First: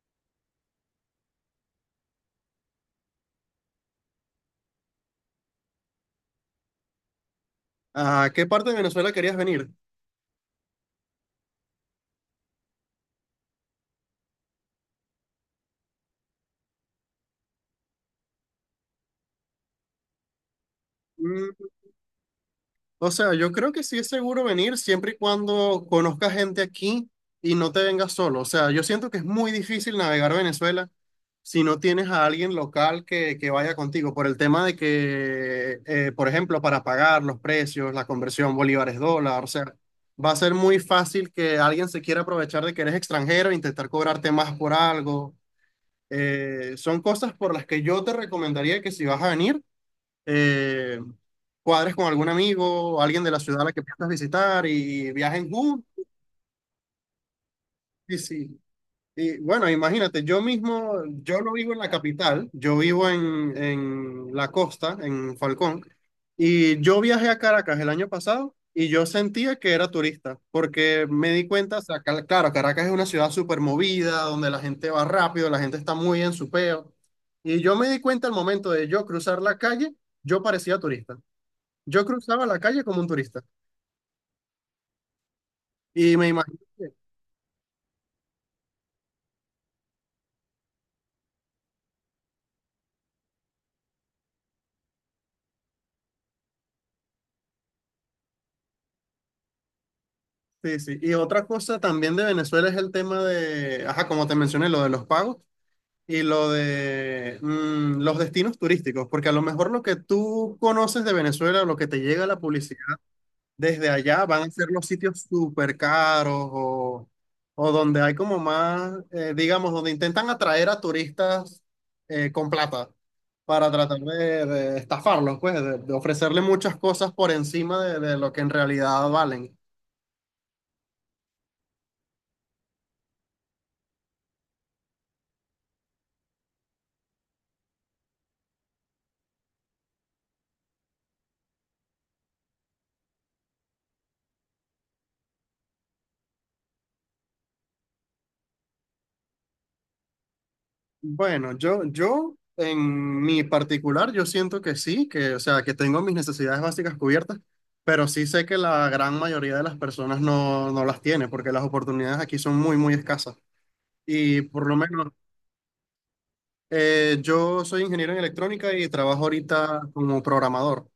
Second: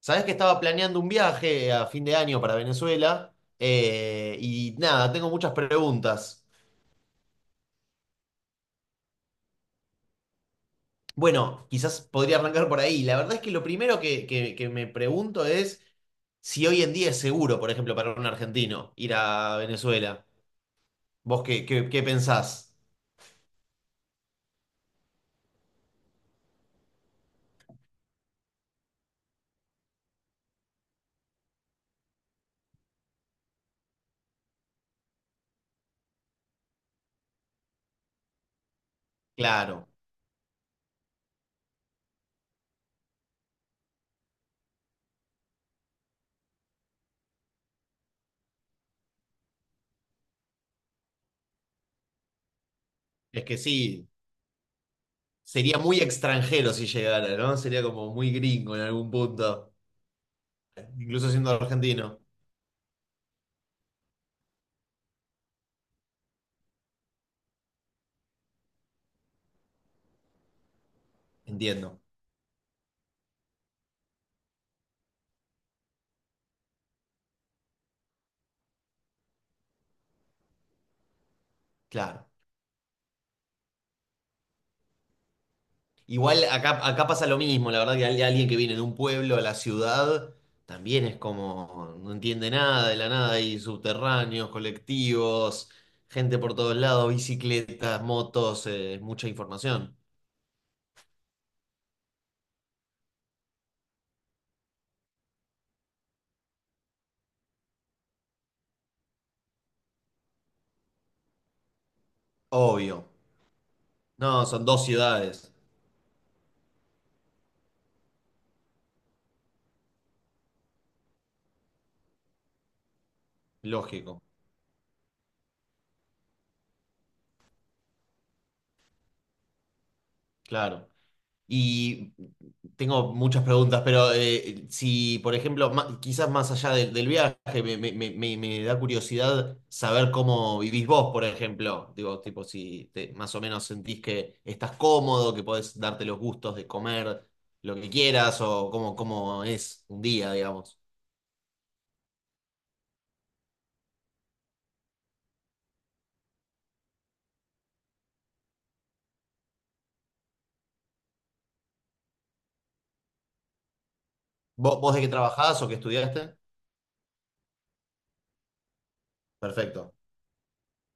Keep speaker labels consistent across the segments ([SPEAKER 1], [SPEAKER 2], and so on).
[SPEAKER 1] Sabés que estaba planeando un viaje a fin de año para Venezuela, y nada, tengo muchas preguntas.
[SPEAKER 2] ¿A qué parte de Venezuela querías venir?
[SPEAKER 1] Bueno, quizás podría arrancar por ahí. La verdad es que lo primero que me pregunto es si hoy en día es seguro, por ejemplo, para un argentino ir a Venezuela. ¿Vos
[SPEAKER 2] Mm,
[SPEAKER 1] qué pensás?
[SPEAKER 2] o sea, yo creo que sí es seguro venir siempre y cuando conozcas gente aquí y no te vengas solo. O sea, yo siento que es muy difícil navegar Venezuela si no tienes a alguien local que vaya contigo, por el tema de que, por ejemplo, para pagar los precios, la conversión bolívares-dólar, o sea,
[SPEAKER 1] Claro,
[SPEAKER 2] va a ser muy fácil que alguien se quiera aprovechar de que eres extranjero e intentar cobrarte más por algo. Son cosas por las que yo te recomendaría que si vas a venir eh, cuadres con algún amigo, alguien de la
[SPEAKER 1] es que
[SPEAKER 2] ciudad a la que
[SPEAKER 1] sí,
[SPEAKER 2] piensas visitar y viajen
[SPEAKER 1] sería
[SPEAKER 2] juntos.
[SPEAKER 1] muy extranjero si llegara, ¿no? Sería como
[SPEAKER 2] Y,
[SPEAKER 1] muy
[SPEAKER 2] sí.
[SPEAKER 1] gringo en algún
[SPEAKER 2] Y bueno,
[SPEAKER 1] punto,
[SPEAKER 2] imagínate, yo mismo,
[SPEAKER 1] incluso
[SPEAKER 2] yo
[SPEAKER 1] siendo
[SPEAKER 2] no vivo en la
[SPEAKER 1] argentino.
[SPEAKER 2] capital, yo vivo en la costa, en Falcón, y yo viajé a Caracas el año pasado y yo sentía que era turista, porque me di cuenta, o
[SPEAKER 1] Entiendo,
[SPEAKER 2] sea, claro, Caracas es una ciudad súper movida, donde la gente va rápido, la gente está muy en su peo, y yo me di cuenta al momento de yo cruzar la calle, yo parecía turista. Yo
[SPEAKER 1] claro.
[SPEAKER 2] cruzaba la calle como un turista. Y me
[SPEAKER 1] Igual
[SPEAKER 2] imagino
[SPEAKER 1] acá,
[SPEAKER 2] que-
[SPEAKER 1] acá pasa lo mismo, la verdad que alguien que viene de un pueblo a la ciudad también es como, no entiende nada de la nada, hay subterráneos, colectivos, gente por todos lados, bicicletas, motos, mucha información.
[SPEAKER 2] Sí, sí. Y otra cosa también de Venezuela es el tema de, ajá, como te mencioné, lo de los pagos y lo de los destinos turísticos. Porque a lo mejor lo que tú conoces de Venezuela, lo que te llega a la publicidad,
[SPEAKER 1] Obvio.
[SPEAKER 2] desde allá van
[SPEAKER 1] No,
[SPEAKER 2] a
[SPEAKER 1] son
[SPEAKER 2] ser los
[SPEAKER 1] dos
[SPEAKER 2] sitios
[SPEAKER 1] ciudades,
[SPEAKER 2] súper caros o donde hay como más, digamos, donde intentan atraer a turistas con plata para tratar
[SPEAKER 1] lógico,
[SPEAKER 2] de estafarlos, pues, de ofrecerle muchas cosas por encima de lo que en realidad valen.
[SPEAKER 1] claro. Y tengo muchas preguntas, pero si, por ejemplo, quizás más allá del viaje, me da curiosidad saber cómo vivís vos, por ejemplo. Digo, tipo, si te- más o menos sentís que estás cómodo, que podés darte los gustos de comer lo que quieras, o cómo es un día, digamos.
[SPEAKER 2] Bueno, yo en mi particular, yo siento que sí, que, o sea, que tengo mis necesidades básicas cubiertas, pero sí sé que la gran mayoría de las personas no las tiene porque las oportunidades aquí son muy, muy escasas. Y por lo
[SPEAKER 1] ¿Vos de
[SPEAKER 2] menos.
[SPEAKER 1] qué trabajás o qué estudiaste?
[SPEAKER 2] Yo soy ingeniero en electrónica y trabajo ahorita
[SPEAKER 1] Perfecto,
[SPEAKER 2] como programador.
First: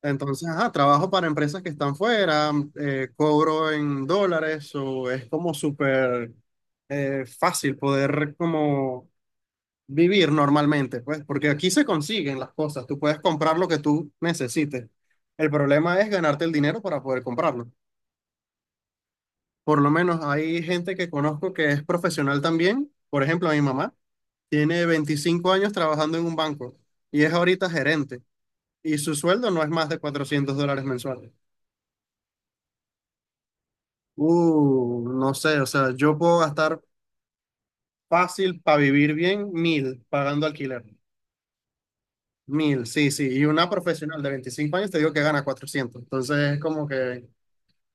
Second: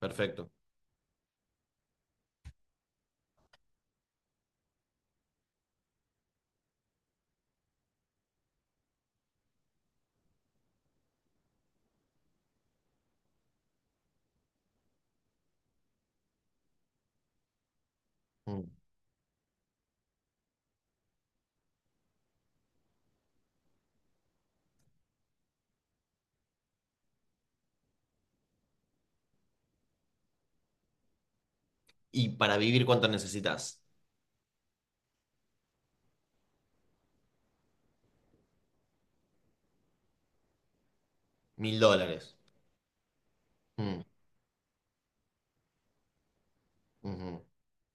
[SPEAKER 2] Entonces, ajá, trabajo para empresas que están fuera, cobro en dólares o es como súper fácil poder como vivir normalmente, pues, porque aquí se consiguen las cosas, tú puedes comprar lo que tú necesites. El problema es ganarte el dinero para poder comprarlo.
[SPEAKER 1] Mm.
[SPEAKER 2] Por lo menos hay gente que conozco que es profesional también, por ejemplo, a mi mamá tiene 25 años trabajando en un banco y es ahorita gerente y su sueldo no es más de $400 mensuales.
[SPEAKER 1] ¿Y para vivir cuánto necesitas?
[SPEAKER 2] No sé, o sea, yo puedo gastar fácil para vivir bien mil pagando alquiler.
[SPEAKER 1] $1000.
[SPEAKER 2] Mil, sí, sí. Y una
[SPEAKER 1] Mm,
[SPEAKER 2] profesional de 25 años te digo que gana cuatrocientos. Entonces es como que,
[SPEAKER 1] ujú.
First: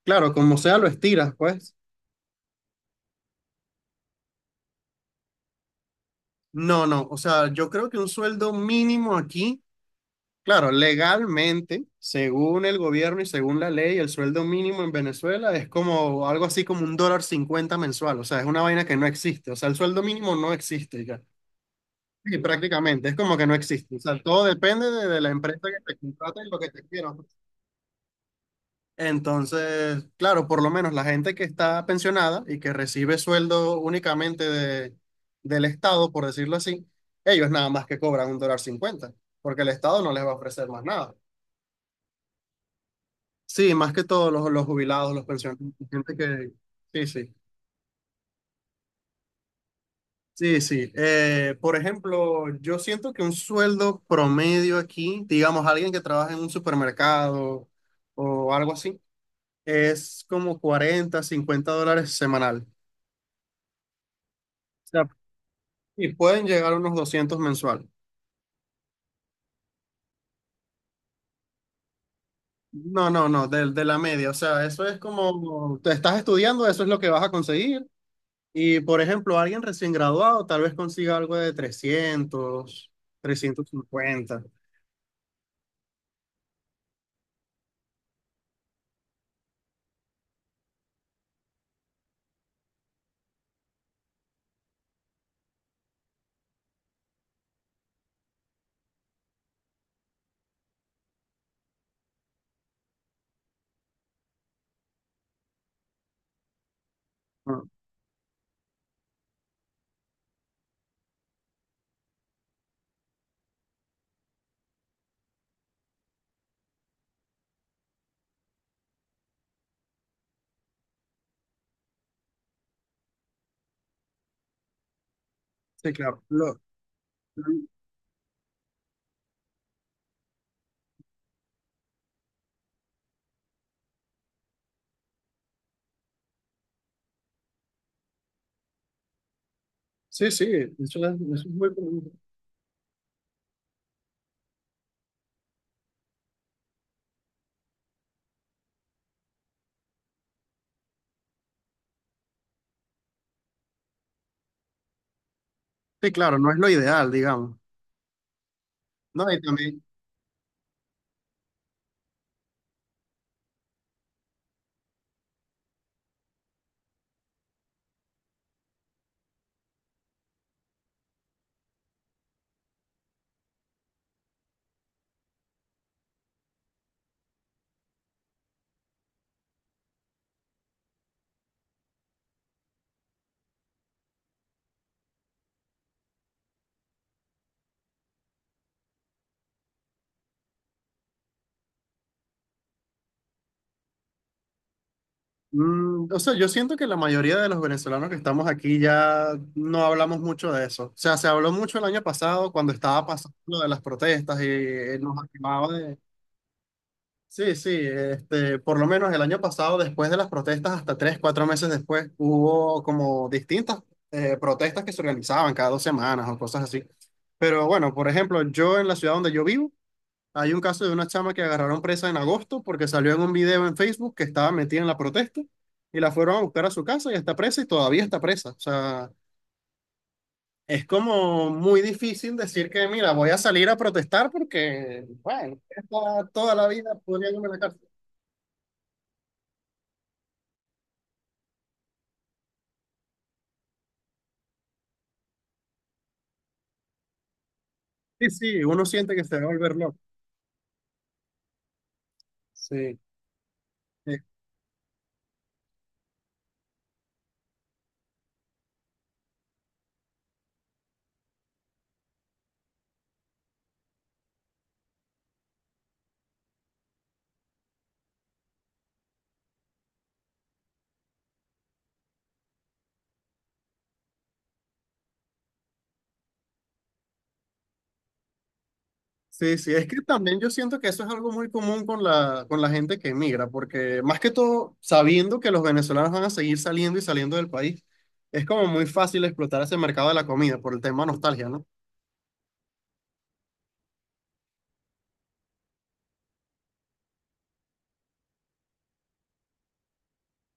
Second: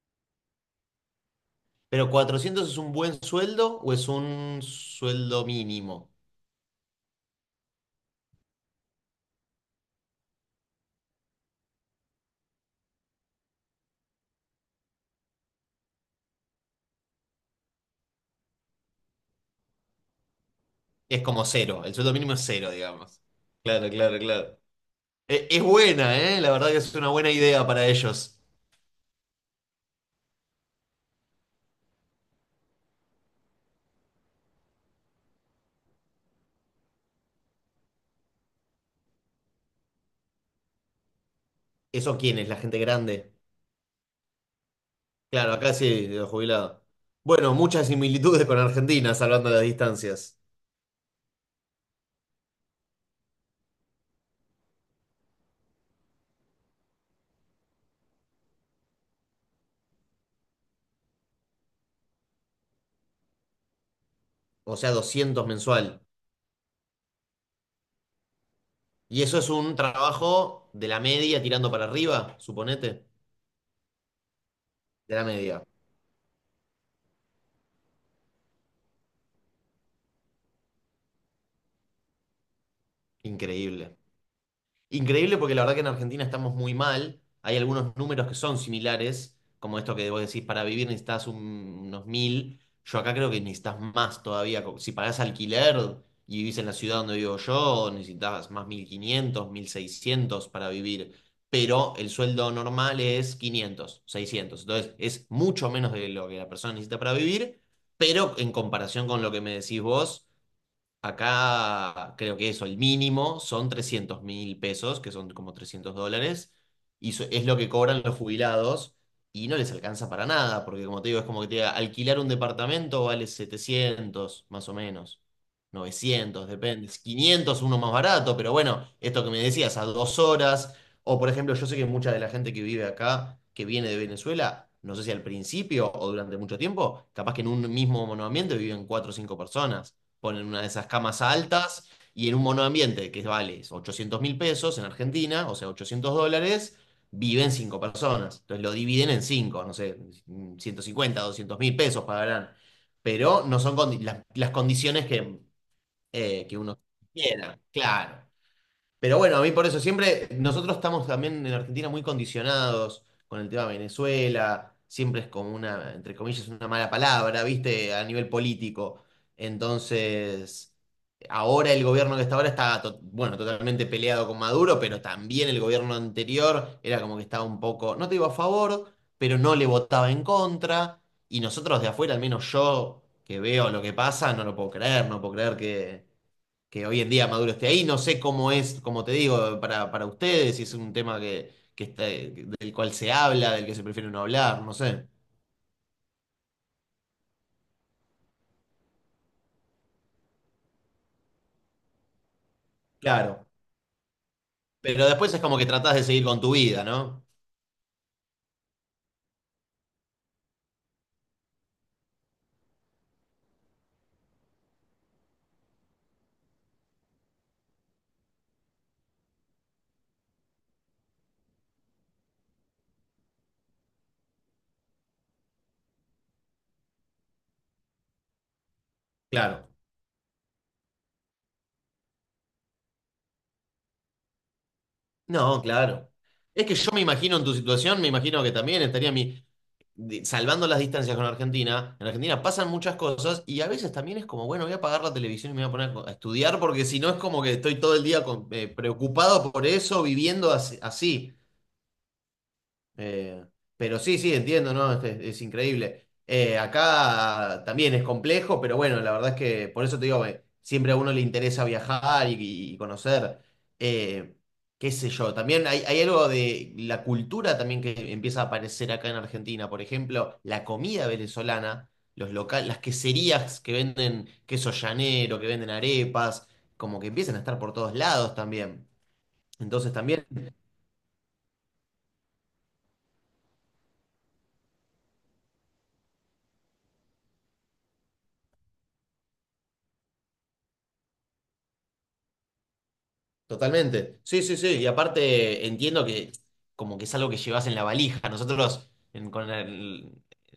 [SPEAKER 2] claro, como sea, lo estiras, pues.
[SPEAKER 1] ¿Pero 400 es un buen sueldo o es un sueldo mínimo?
[SPEAKER 2] No, no, o sea, yo creo que un sueldo mínimo aquí. Claro, legalmente, según el gobierno y según la ley, el sueldo mínimo en Venezuela es como algo así como $1.50 mensual. O sea, es una vaina que no existe. O sea, el sueldo mínimo no existe ya.
[SPEAKER 1] Es como cero, el sueldo mínimo
[SPEAKER 2] Sí,
[SPEAKER 1] es cero,
[SPEAKER 2] prácticamente, es
[SPEAKER 1] digamos.
[SPEAKER 2] como que no
[SPEAKER 1] Claro,
[SPEAKER 2] existe. O
[SPEAKER 1] claro,
[SPEAKER 2] sea, todo
[SPEAKER 1] claro.
[SPEAKER 2] depende de la empresa
[SPEAKER 1] Es,
[SPEAKER 2] que te
[SPEAKER 1] buena,
[SPEAKER 2] contrata
[SPEAKER 1] ¿eh?
[SPEAKER 2] y
[SPEAKER 1] La
[SPEAKER 2] lo
[SPEAKER 1] verdad
[SPEAKER 2] que
[SPEAKER 1] que
[SPEAKER 2] te
[SPEAKER 1] es una
[SPEAKER 2] quiera
[SPEAKER 1] buena
[SPEAKER 2] ofrecer.
[SPEAKER 1] idea para ellos.
[SPEAKER 2] Entonces, claro, por lo menos la gente que está pensionada y que recibe sueldo únicamente del Estado, por decirlo así, ellos nada más que cobran $1.50, porque el Estado no les va a ofrecer más nada.
[SPEAKER 1] ¿Eso quién es? ¿La gente grande?
[SPEAKER 2] Sí, más que todo los jubilados, los
[SPEAKER 1] Claro,
[SPEAKER 2] pensionados,
[SPEAKER 1] acá sí,
[SPEAKER 2] gente
[SPEAKER 1] los
[SPEAKER 2] que...
[SPEAKER 1] jubilados.
[SPEAKER 2] Sí, sí,
[SPEAKER 1] Bueno, muchas similitudes con Argentina, salvando las distancias.
[SPEAKER 2] sí, sí. Por ejemplo, yo siento que un sueldo promedio aquí, digamos, alguien que trabaja en un supermercado o algo así, es como 40 50 dólares semanal.
[SPEAKER 1] O
[SPEAKER 2] O
[SPEAKER 1] sea,
[SPEAKER 2] sea,
[SPEAKER 1] 200 mensual.
[SPEAKER 2] y pueden llegar a unos 200 mensual.
[SPEAKER 1] Y eso es un trabajo de la media tirando para arriba, suponete.
[SPEAKER 2] No, no, no, de la media. O sea, eso es
[SPEAKER 1] De la media.
[SPEAKER 2] como, te estás estudiando, eso es lo que vas a conseguir. Y por ejemplo, alguien recién graduado tal vez consiga algo de 300
[SPEAKER 1] Increíble.
[SPEAKER 2] 350.
[SPEAKER 1] Increíble porque la verdad que en Argentina estamos muy mal. Hay algunos números que son similares, como esto que vos decís, para vivir necesitas unos mil. Yo acá creo que necesitas más todavía. Si pagás alquiler y vivís en la ciudad donde vivo yo, necesitas más mil quinientos, mil seiscientos para vivir. Pero el sueldo normal es 500, 600. Entonces es mucho menos de lo que la persona necesita para vivir,
[SPEAKER 2] Ah,
[SPEAKER 1] pero en comparación con lo que me decís vos. Acá creo que eso, el mínimo son 300.000 pesos, que son como $300, y es lo que cobran los jubilados y no les alcanza para nada, porque como te digo, es como que te diga, alquilar un departamento vale 700 más o menos,
[SPEAKER 2] sí, claro.
[SPEAKER 1] 900
[SPEAKER 2] Lo-
[SPEAKER 1] depende, 500 uno más barato, pero bueno, esto que me decías, a 2 horas, o por ejemplo, yo sé que mucha de la gente que vive acá, que viene de Venezuela, no sé si al principio o durante mucho tiempo, capaz que en un mismo monoambiente viven cuatro o cinco personas,
[SPEAKER 2] sí, sí,
[SPEAKER 1] ponen una de esas
[SPEAKER 2] eso es,
[SPEAKER 1] camas
[SPEAKER 2] eso es muy...
[SPEAKER 1] altas y en un monoambiente que vale 800 mil pesos en Argentina, o sea, $800, viven cinco personas. Entonces lo dividen en cinco, no sé, 150, 200 mil pesos pagarán. Pero no son las condiciones
[SPEAKER 2] Sí, claro, no
[SPEAKER 1] que
[SPEAKER 2] es lo
[SPEAKER 1] uno
[SPEAKER 2] ideal, digamos.
[SPEAKER 1] quiera, claro. Pero
[SPEAKER 2] No,
[SPEAKER 1] bueno,
[SPEAKER 2] y
[SPEAKER 1] a mí por eso
[SPEAKER 2] también,
[SPEAKER 1] siempre, nosotros estamos también en Argentina muy condicionados con el tema de Venezuela, siempre es como una, entre comillas, una mala palabra, ¿viste? A nivel político. Entonces, ahora el gobierno que está ahora está, bueno, totalmente peleado con Maduro, pero también el gobierno anterior era como que estaba un poco, no te iba a favor, pero no le votaba en contra. Y nosotros de afuera, al menos yo que veo lo que pasa, no lo puedo creer, no puedo creer que hoy en día Maduro esté ahí. No sé cómo es, como te digo, para ustedes, si es un tema que está, del cual se habla, del que se prefiere no hablar, no sé.
[SPEAKER 2] o sea, yo siento que la mayoría de los venezolanos que estamos aquí ya no hablamos mucho de eso. O sea, se habló mucho el año pasado cuando estaba pasando
[SPEAKER 1] Claro.
[SPEAKER 2] lo de las protestas y
[SPEAKER 1] Pero
[SPEAKER 2] nos
[SPEAKER 1] después es como que
[SPEAKER 2] acababa
[SPEAKER 1] tratás
[SPEAKER 2] de,
[SPEAKER 1] de seguir con tu vida, ¿no?
[SPEAKER 2] Sí, sí, este, por lo menos el año pasado, después de las protestas, hasta tres, cuatro meses después, hubo como distintas protestas que se organizaban cada 2 semanas o cosas así. Pero bueno, por ejemplo, yo en la ciudad donde yo vivo, hay un caso de una chama que agarraron presa en agosto porque salió en un video en Facebook que estaba metida en la protesta y la fueron a buscar a su casa y está presa y todavía está presa. O sea,
[SPEAKER 1] Claro.
[SPEAKER 2] es como muy difícil decir que, mira, voy a salir a protestar porque, bueno,
[SPEAKER 1] No, claro.
[SPEAKER 2] está toda
[SPEAKER 1] Es
[SPEAKER 2] la
[SPEAKER 1] que yo
[SPEAKER 2] vida
[SPEAKER 1] me
[SPEAKER 2] podría
[SPEAKER 1] imagino en
[SPEAKER 2] irme a
[SPEAKER 1] tu
[SPEAKER 2] la cárcel.
[SPEAKER 1] situación, me imagino que también estaría mi, salvando las distancias con Argentina. En Argentina pasan muchas cosas y a veces también es como, bueno, voy a apagar la televisión y me voy a poner a estudiar porque si no es como que estoy todo el día
[SPEAKER 2] Sí, sí, uno siente que se va a
[SPEAKER 1] preocupado por
[SPEAKER 2] volver loco.
[SPEAKER 1] eso, viviendo así.
[SPEAKER 2] Sí,
[SPEAKER 1] Eh, pero
[SPEAKER 2] Eh,
[SPEAKER 1] sí, sí, entiendo, ¿no? Es increíble. Acá también es complejo, pero bueno, la verdad es que por eso te digo, siempre a uno le interesa viajar y conocer, eh, qué sé yo. También hay algo de la cultura también que empieza a aparecer acá en Argentina. Por ejemplo, la comida venezolana, los locales, las queserías que venden queso llanero, que venden arepas, como que empiezan a estar por todos lados también.
[SPEAKER 2] Sí, sí, es
[SPEAKER 1] Entonces
[SPEAKER 2] que
[SPEAKER 1] también
[SPEAKER 2] también yo siento que eso es algo muy común con la, gente que emigra, porque más que todo, sabiendo que los venezolanos van a seguir saliendo y saliendo del país, es como muy fácil explotar ese mercado de la comida por el tema nostalgia, ¿no?
[SPEAKER 1] totalmente. Sí, sí, sí. Y aparte entiendo que como que es algo que llevas en la valija. Nosotros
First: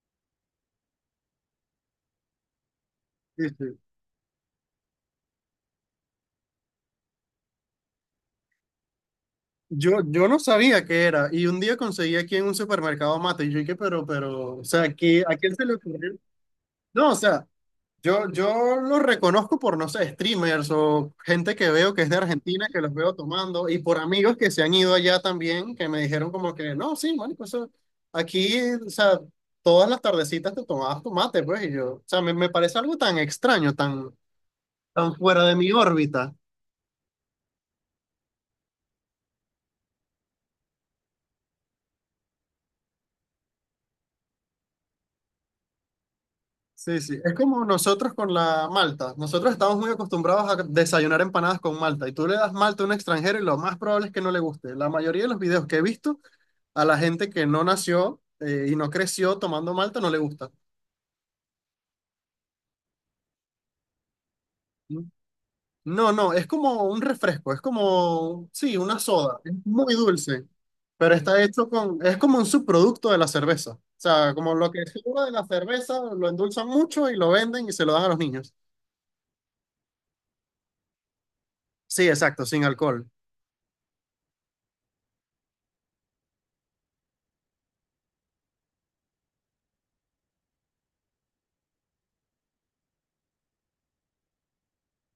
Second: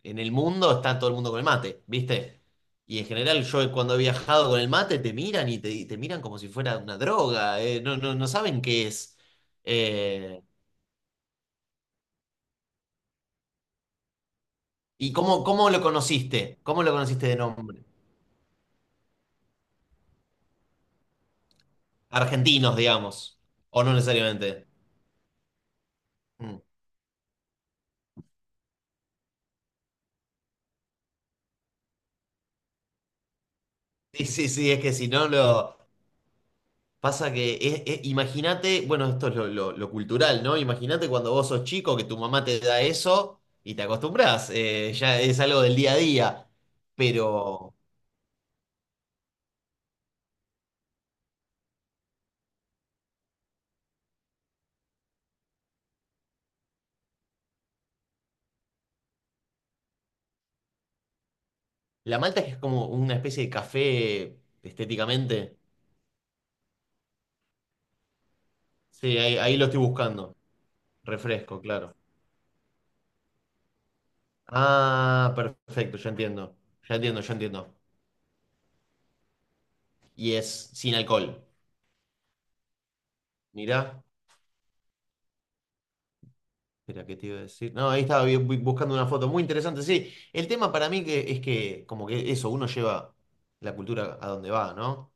[SPEAKER 1] en el mundo está todo el mundo con el mate, ¿viste? Y en general
[SPEAKER 2] Sí,
[SPEAKER 1] yo
[SPEAKER 2] sí.
[SPEAKER 1] cuando he viajado con el mate te miran y te miran como si fuera una droga. No, no, no saben qué es.
[SPEAKER 2] Yo no
[SPEAKER 1] Eh,
[SPEAKER 2] sabía qué era, y un día conseguí aquí en un supermercado mate, y yo dije, pero, o sea,
[SPEAKER 1] ¿y
[SPEAKER 2] ¿a
[SPEAKER 1] cómo,
[SPEAKER 2] quién se
[SPEAKER 1] cómo
[SPEAKER 2] le
[SPEAKER 1] lo
[SPEAKER 2] ocurrió?
[SPEAKER 1] conociste? ¿Cómo lo
[SPEAKER 2] No, o
[SPEAKER 1] conociste de
[SPEAKER 2] sea,
[SPEAKER 1] nombre?
[SPEAKER 2] yo los reconozco por, no sé, streamers o gente que veo que es de Argentina,
[SPEAKER 1] Argentinos,
[SPEAKER 2] que los veo
[SPEAKER 1] digamos.
[SPEAKER 2] tomando, y
[SPEAKER 1] O no
[SPEAKER 2] por amigos que se
[SPEAKER 1] necesariamente.
[SPEAKER 2] han ido allá también, que me dijeron como
[SPEAKER 1] Mm.
[SPEAKER 2] que, no, sí, marico, eso, aquí, o sea, todas las tardecitas te tomabas tu mate, pues, y yo, o sea, me parece algo tan extraño, tan,
[SPEAKER 1] Sí, sí, sí. Es que si
[SPEAKER 2] tan
[SPEAKER 1] no
[SPEAKER 2] fuera de mi
[SPEAKER 1] lo...
[SPEAKER 2] órbita.
[SPEAKER 1] Pasa que, imagínate, bueno, esto es lo, lo cultural, ¿no? Imagínate cuando vos sos chico que tu mamá te da eso y te acostumbras, ya es algo del día a día.
[SPEAKER 2] Sí, sí, es como
[SPEAKER 1] Pero
[SPEAKER 2] nosotros con la malta. Nosotros estamos muy acostumbrados a desayunar empanadas con malta, y tú le das malta a un extranjero y lo más probable es que no le guste. La mayoría de los videos que he visto. A la gente que no nació y no creció tomando malta no le gusta.
[SPEAKER 1] la malta es que es como una especie de café
[SPEAKER 2] Mm.
[SPEAKER 1] estéticamente.
[SPEAKER 2] No, no, es como un refresco, es como, sí, una
[SPEAKER 1] Sí,
[SPEAKER 2] soda, es
[SPEAKER 1] ahí lo estoy
[SPEAKER 2] muy
[SPEAKER 1] buscando.
[SPEAKER 2] dulce, pero está
[SPEAKER 1] Refresco,
[SPEAKER 2] hecho
[SPEAKER 1] claro.
[SPEAKER 2] con, es como un subproducto de la cerveza. O sea, como lo que sobra de
[SPEAKER 1] Ah,
[SPEAKER 2] la
[SPEAKER 1] perfecto,
[SPEAKER 2] cerveza,
[SPEAKER 1] ya
[SPEAKER 2] lo
[SPEAKER 1] entiendo.
[SPEAKER 2] endulzan
[SPEAKER 1] Ya
[SPEAKER 2] mucho y
[SPEAKER 1] entiendo,
[SPEAKER 2] lo
[SPEAKER 1] ya entiendo.
[SPEAKER 2] venden y se lo dan a los niños.
[SPEAKER 1] Y es sin alcohol.
[SPEAKER 2] Sí, exacto, sin alcohol.
[SPEAKER 1] Mirá. Espera, ¿qué te iba a decir? No, ahí estaba buscando una foto muy interesante. Sí, el tema para mí que es que, como que eso, uno lleva la cultura a donde va, ¿no?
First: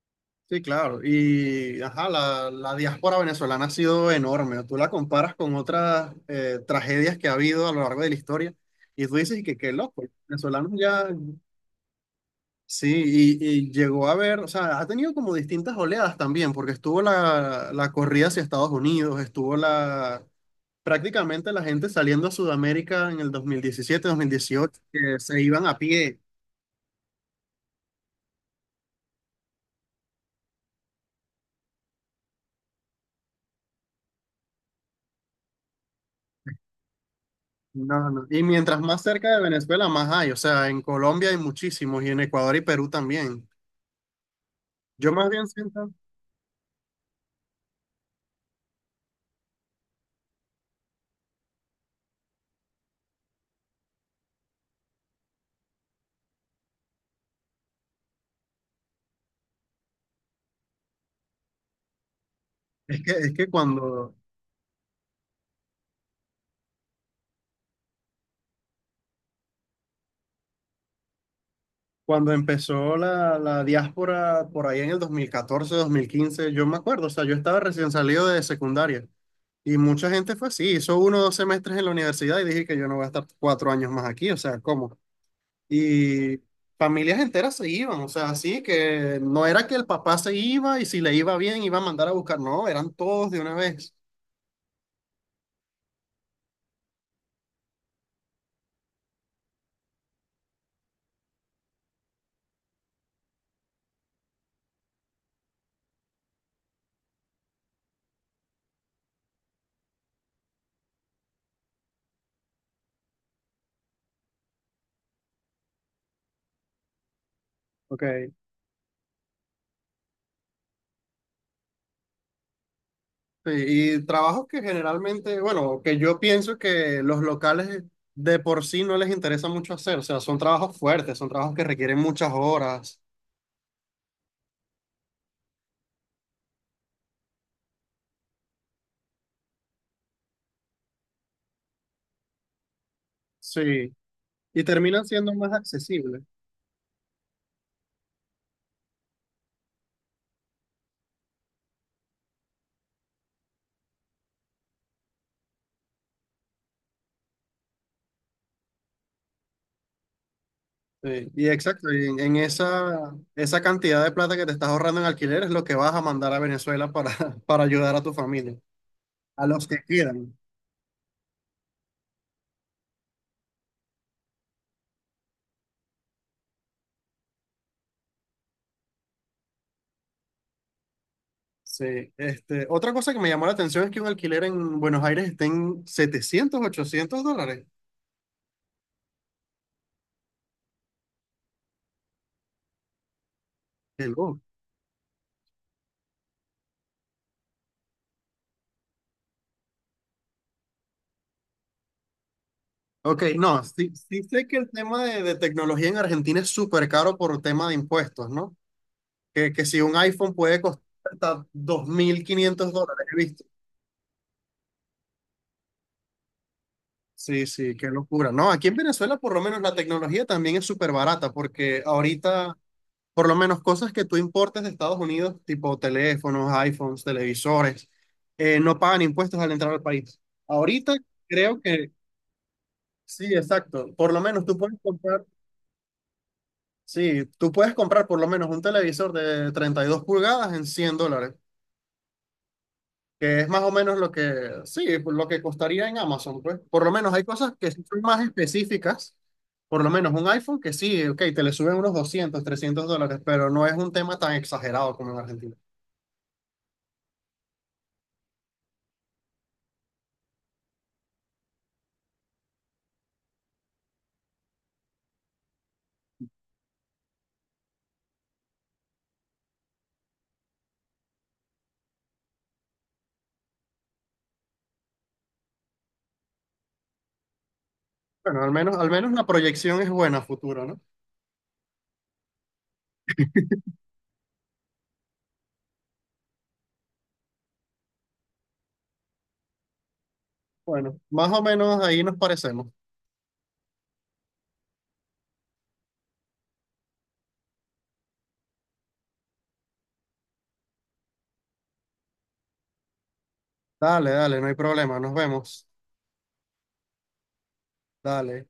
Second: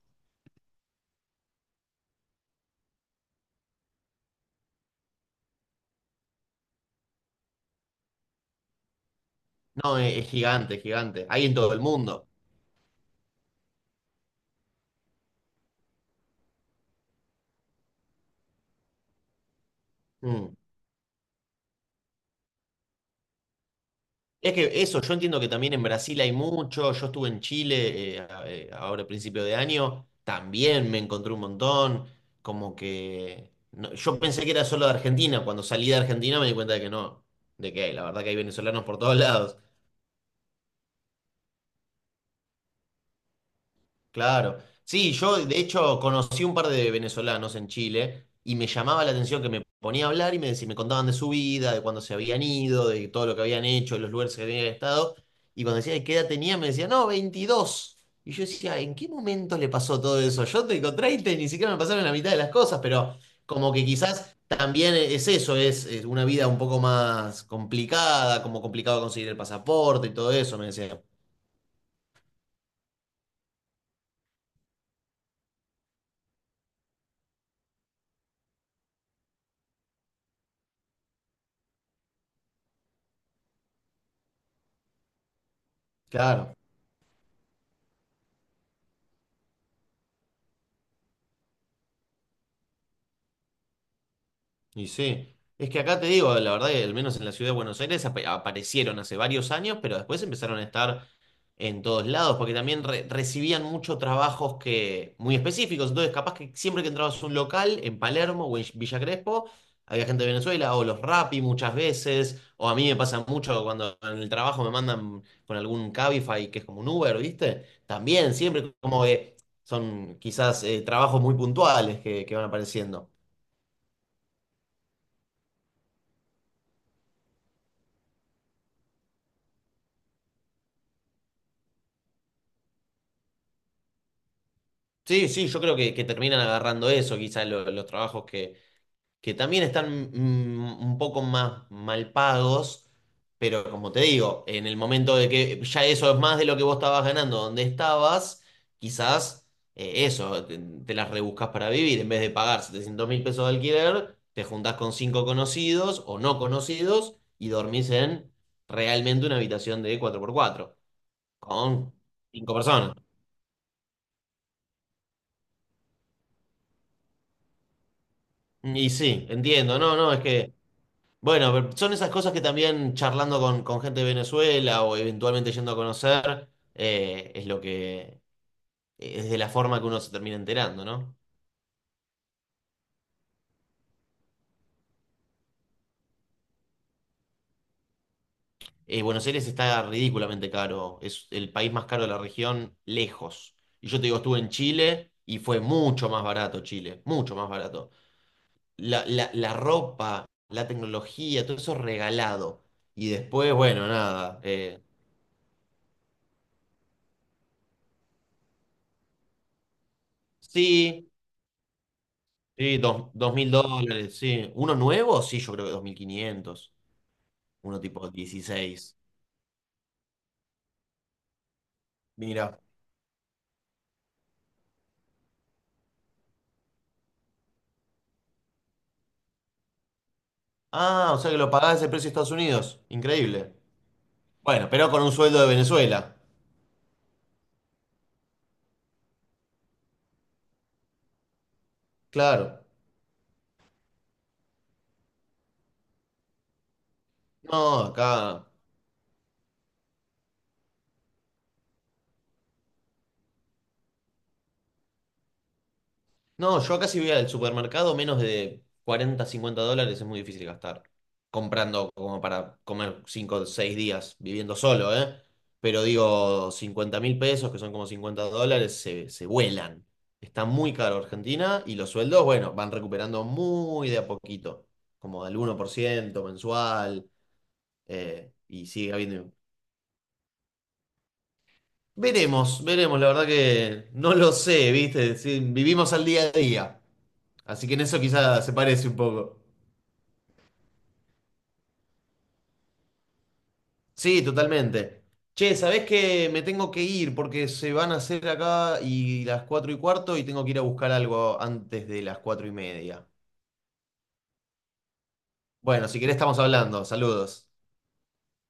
[SPEAKER 2] Sí, claro. Y, ajá, la, diáspora venezolana ha sido enorme. Tú la comparas con otras tragedias que ha habido a lo largo de la historia y tú dices y que qué
[SPEAKER 1] No,
[SPEAKER 2] loco, los
[SPEAKER 1] es- es
[SPEAKER 2] venezolanos
[SPEAKER 1] gigante, es
[SPEAKER 2] ya,
[SPEAKER 1] gigante. Hay en todo el mundo.
[SPEAKER 2] Sí, y llegó a ver, o sea, ha tenido como distintas oleadas también, porque estuvo la corrida hacia Estados Unidos, estuvo la,
[SPEAKER 1] Mm.
[SPEAKER 2] prácticamente la gente saliendo a Sudamérica en el 2017 dos mil
[SPEAKER 1] Es
[SPEAKER 2] dieciocho
[SPEAKER 1] que eso, yo
[SPEAKER 2] que
[SPEAKER 1] entiendo
[SPEAKER 2] se
[SPEAKER 1] que
[SPEAKER 2] iban
[SPEAKER 1] también
[SPEAKER 2] a
[SPEAKER 1] en
[SPEAKER 2] pie.
[SPEAKER 1] Brasil hay mucho. Yo estuve en Chile ahora a principio de año, también me encontré un montón. Como que yo pensé que era solo de Argentina. Cuando salí de Argentina me di cuenta de que no, de que hay, la
[SPEAKER 2] No,
[SPEAKER 1] verdad
[SPEAKER 2] no.
[SPEAKER 1] que hay
[SPEAKER 2] Y mientras
[SPEAKER 1] venezolanos por
[SPEAKER 2] más
[SPEAKER 1] todos
[SPEAKER 2] cerca de
[SPEAKER 1] lados.
[SPEAKER 2] Venezuela, más hay. O sea, en Colombia hay muchísimos y en Ecuador y Perú también.
[SPEAKER 1] Claro.
[SPEAKER 2] Yo
[SPEAKER 1] Sí,
[SPEAKER 2] más
[SPEAKER 1] yo
[SPEAKER 2] bien
[SPEAKER 1] de
[SPEAKER 2] siento,
[SPEAKER 1] hecho conocí un par de venezolanos en Chile y me llamaba la atención que me ponía a hablar y me contaban de su vida, de cuándo se habían ido, de todo lo que habían hecho, de los lugares que habían estado. Y cuando decía, ¿qué edad tenía? Me decía, no, 22. Y yo decía, ¿en qué momento le pasó todo eso? Yo tengo 30 y ni siquiera me pasaron la mitad de las cosas,
[SPEAKER 2] es que,
[SPEAKER 1] pero
[SPEAKER 2] es que
[SPEAKER 1] como que
[SPEAKER 2] cuando,
[SPEAKER 1] quizás también es eso, es una vida un poco más complicada, como complicado conseguir el pasaporte y todo eso, me decía.
[SPEAKER 2] cuando empezó la diáspora por ahí en el 2014 2015 yo me acuerdo, o sea, yo estaba recién salido de secundaria. Y mucha gente fue así, hizo uno o dos semestres en la universidad y dije que yo no voy a estar 4 años más aquí, o sea, ¿cómo? Y
[SPEAKER 1] Claro.
[SPEAKER 2] familias enteras se iban, o sea, así que no era que el papá se iba y si le iba bien iba a mandar a buscar, no, eran todos de una vez.
[SPEAKER 1] Y sí, es que acá te digo, la verdad que al menos en la ciudad de Buenos Aires aparecieron hace varios años, pero después empezaron a estar en todos lados, porque también recibían muchos trabajos muy específicos. Entonces, capaz que siempre que entrabas a un local en Palermo o en Villa Crespo, había gente de Venezuela, o los Rappi muchas veces, o a mí me pasa mucho cuando en el trabajo me mandan con algún Cabify, que es como un Uber, ¿viste?
[SPEAKER 2] Ok.
[SPEAKER 1] También, siempre como que son quizás trabajos muy puntuales que van apareciendo.
[SPEAKER 2] Sí, y trabajos que generalmente, bueno, que yo pienso que los locales de por sí no les interesa mucho hacer, o sea, son trabajos fuertes, son trabajos que requieren muchas horas,
[SPEAKER 1] Sí, sí, yo creo que terminan agarrando eso, quizás los trabajos que también están un poco más mal pagos, pero como
[SPEAKER 2] sí,
[SPEAKER 1] te digo,
[SPEAKER 2] y
[SPEAKER 1] en el
[SPEAKER 2] terminan
[SPEAKER 1] momento de
[SPEAKER 2] siendo más
[SPEAKER 1] que ya eso es
[SPEAKER 2] accesibles.
[SPEAKER 1] más de lo que vos estabas ganando donde estabas, quizás eso, te las rebuscas para vivir, en vez de pagar 700 mil pesos de alquiler, te juntás con cinco conocidos o no conocidos y dormís en realmente una habitación de cuatro por cuatro
[SPEAKER 2] Sí, y exacto,
[SPEAKER 1] con
[SPEAKER 2] y en
[SPEAKER 1] cinco personas.
[SPEAKER 2] esa cantidad de plata que te estás ahorrando en alquiler es lo que vas a mandar a Venezuela para, para ayudar a tu familia,
[SPEAKER 1] Y sí,
[SPEAKER 2] a los
[SPEAKER 1] entiendo,
[SPEAKER 2] que
[SPEAKER 1] no, no, es
[SPEAKER 2] quieran
[SPEAKER 1] que... Bueno, pero son esas cosas que también charlando con gente de Venezuela o eventualmente yendo a conocer, es lo que, es de la forma que uno se termina enterando, ¿no?
[SPEAKER 2] Sí, este, otra cosa que me llamó la atención es que un alquiler en Buenos Aires está en setecientos ochocientos dólares.
[SPEAKER 1] Buenos Aires está ridículamente caro, es el país más caro de la región, lejos. Y yo te
[SPEAKER 2] Qué
[SPEAKER 1] digo, estuve
[SPEAKER 2] loco.
[SPEAKER 1] en Chile y fue mucho más barato Chile, mucho más barato. La ropa, la tecnología, todo eso regalado. Y
[SPEAKER 2] Ok,
[SPEAKER 1] después,
[SPEAKER 2] no,
[SPEAKER 1] bueno,
[SPEAKER 2] sí, sí
[SPEAKER 1] nada.
[SPEAKER 2] sé que el tema de tecnología en Argentina es súper caro por tema de impuestos, ¿no? Que si un iPhone puede costar
[SPEAKER 1] Sí.
[SPEAKER 2] hasta 2.500
[SPEAKER 1] Sí,
[SPEAKER 2] dólares,
[SPEAKER 1] dos
[SPEAKER 2] ¿viste?
[SPEAKER 1] mil dólares, sí. ¿Uno nuevo? Sí, yo creo que 2500.
[SPEAKER 2] Sí, sí,
[SPEAKER 1] Uno
[SPEAKER 2] qué
[SPEAKER 1] tipo
[SPEAKER 2] locura. No, aquí en
[SPEAKER 1] 16.
[SPEAKER 2] Venezuela por lo menos la tecnología también es súper barata porque ahorita
[SPEAKER 1] Mira.
[SPEAKER 2] por lo menos cosas que tú importes de Estados Unidos, tipo teléfonos, iPhones, televisores, no pagan impuestos al entrar al país. Ahorita
[SPEAKER 1] Ah, o sea que lo
[SPEAKER 2] creo
[SPEAKER 1] pagás ese
[SPEAKER 2] que
[SPEAKER 1] precio de Estados Unidos.
[SPEAKER 2] sí,
[SPEAKER 1] Increíble.
[SPEAKER 2] exacto. Por lo menos tú
[SPEAKER 1] Bueno,
[SPEAKER 2] puedes
[SPEAKER 1] pero con un
[SPEAKER 2] comprar,
[SPEAKER 1] sueldo de Venezuela.
[SPEAKER 2] sí, tú puedes comprar por lo menos un televisor de 32 pulgadas en $100.
[SPEAKER 1] Claro.
[SPEAKER 2] Que es más o menos lo que, sí, por lo que costaría en Amazon, pues. Por lo menos hay cosas que
[SPEAKER 1] No,
[SPEAKER 2] sí son más
[SPEAKER 1] acá.
[SPEAKER 2] específicas, por lo menos un iPhone que sí, ok, te le suben unos 200 300 dólares, pero no es un tema tan exagerado como en Argentina.
[SPEAKER 1] No, yo acá si voy al supermercado, menos de 40 50 dólares es muy difícil gastar. Comprando como para comer 5 o 6 días viviendo solo, ¿eh? Pero digo, 50.000 pesos, que son como $50, se vuelan. Está muy caro Argentina y los sueldos, bueno, van recuperando muy de a poquito, como al 1% mensual,
[SPEAKER 2] Bueno,
[SPEAKER 1] y
[SPEAKER 2] al
[SPEAKER 1] sigue
[SPEAKER 2] menos la
[SPEAKER 1] habiendo...
[SPEAKER 2] proyección es buena a futuro, ¿no?
[SPEAKER 1] Veremos, veremos, la verdad que no lo sé, ¿viste? Sí, vivimos al día a día, así que en eso quizás se parece un poco.
[SPEAKER 2] Bueno, más o menos ahí nos parecemos.
[SPEAKER 1] Sí, totalmente. Che, ¿sabés que me tengo que ir porque se van a hacer acá y las 4:15 y tengo que ir a buscar algo antes de las 4:30?
[SPEAKER 2] Dale, dale, no hay problema, nos vemos.
[SPEAKER 1] Bueno, si querés estamos hablando. Saludos.
[SPEAKER 2] Dale.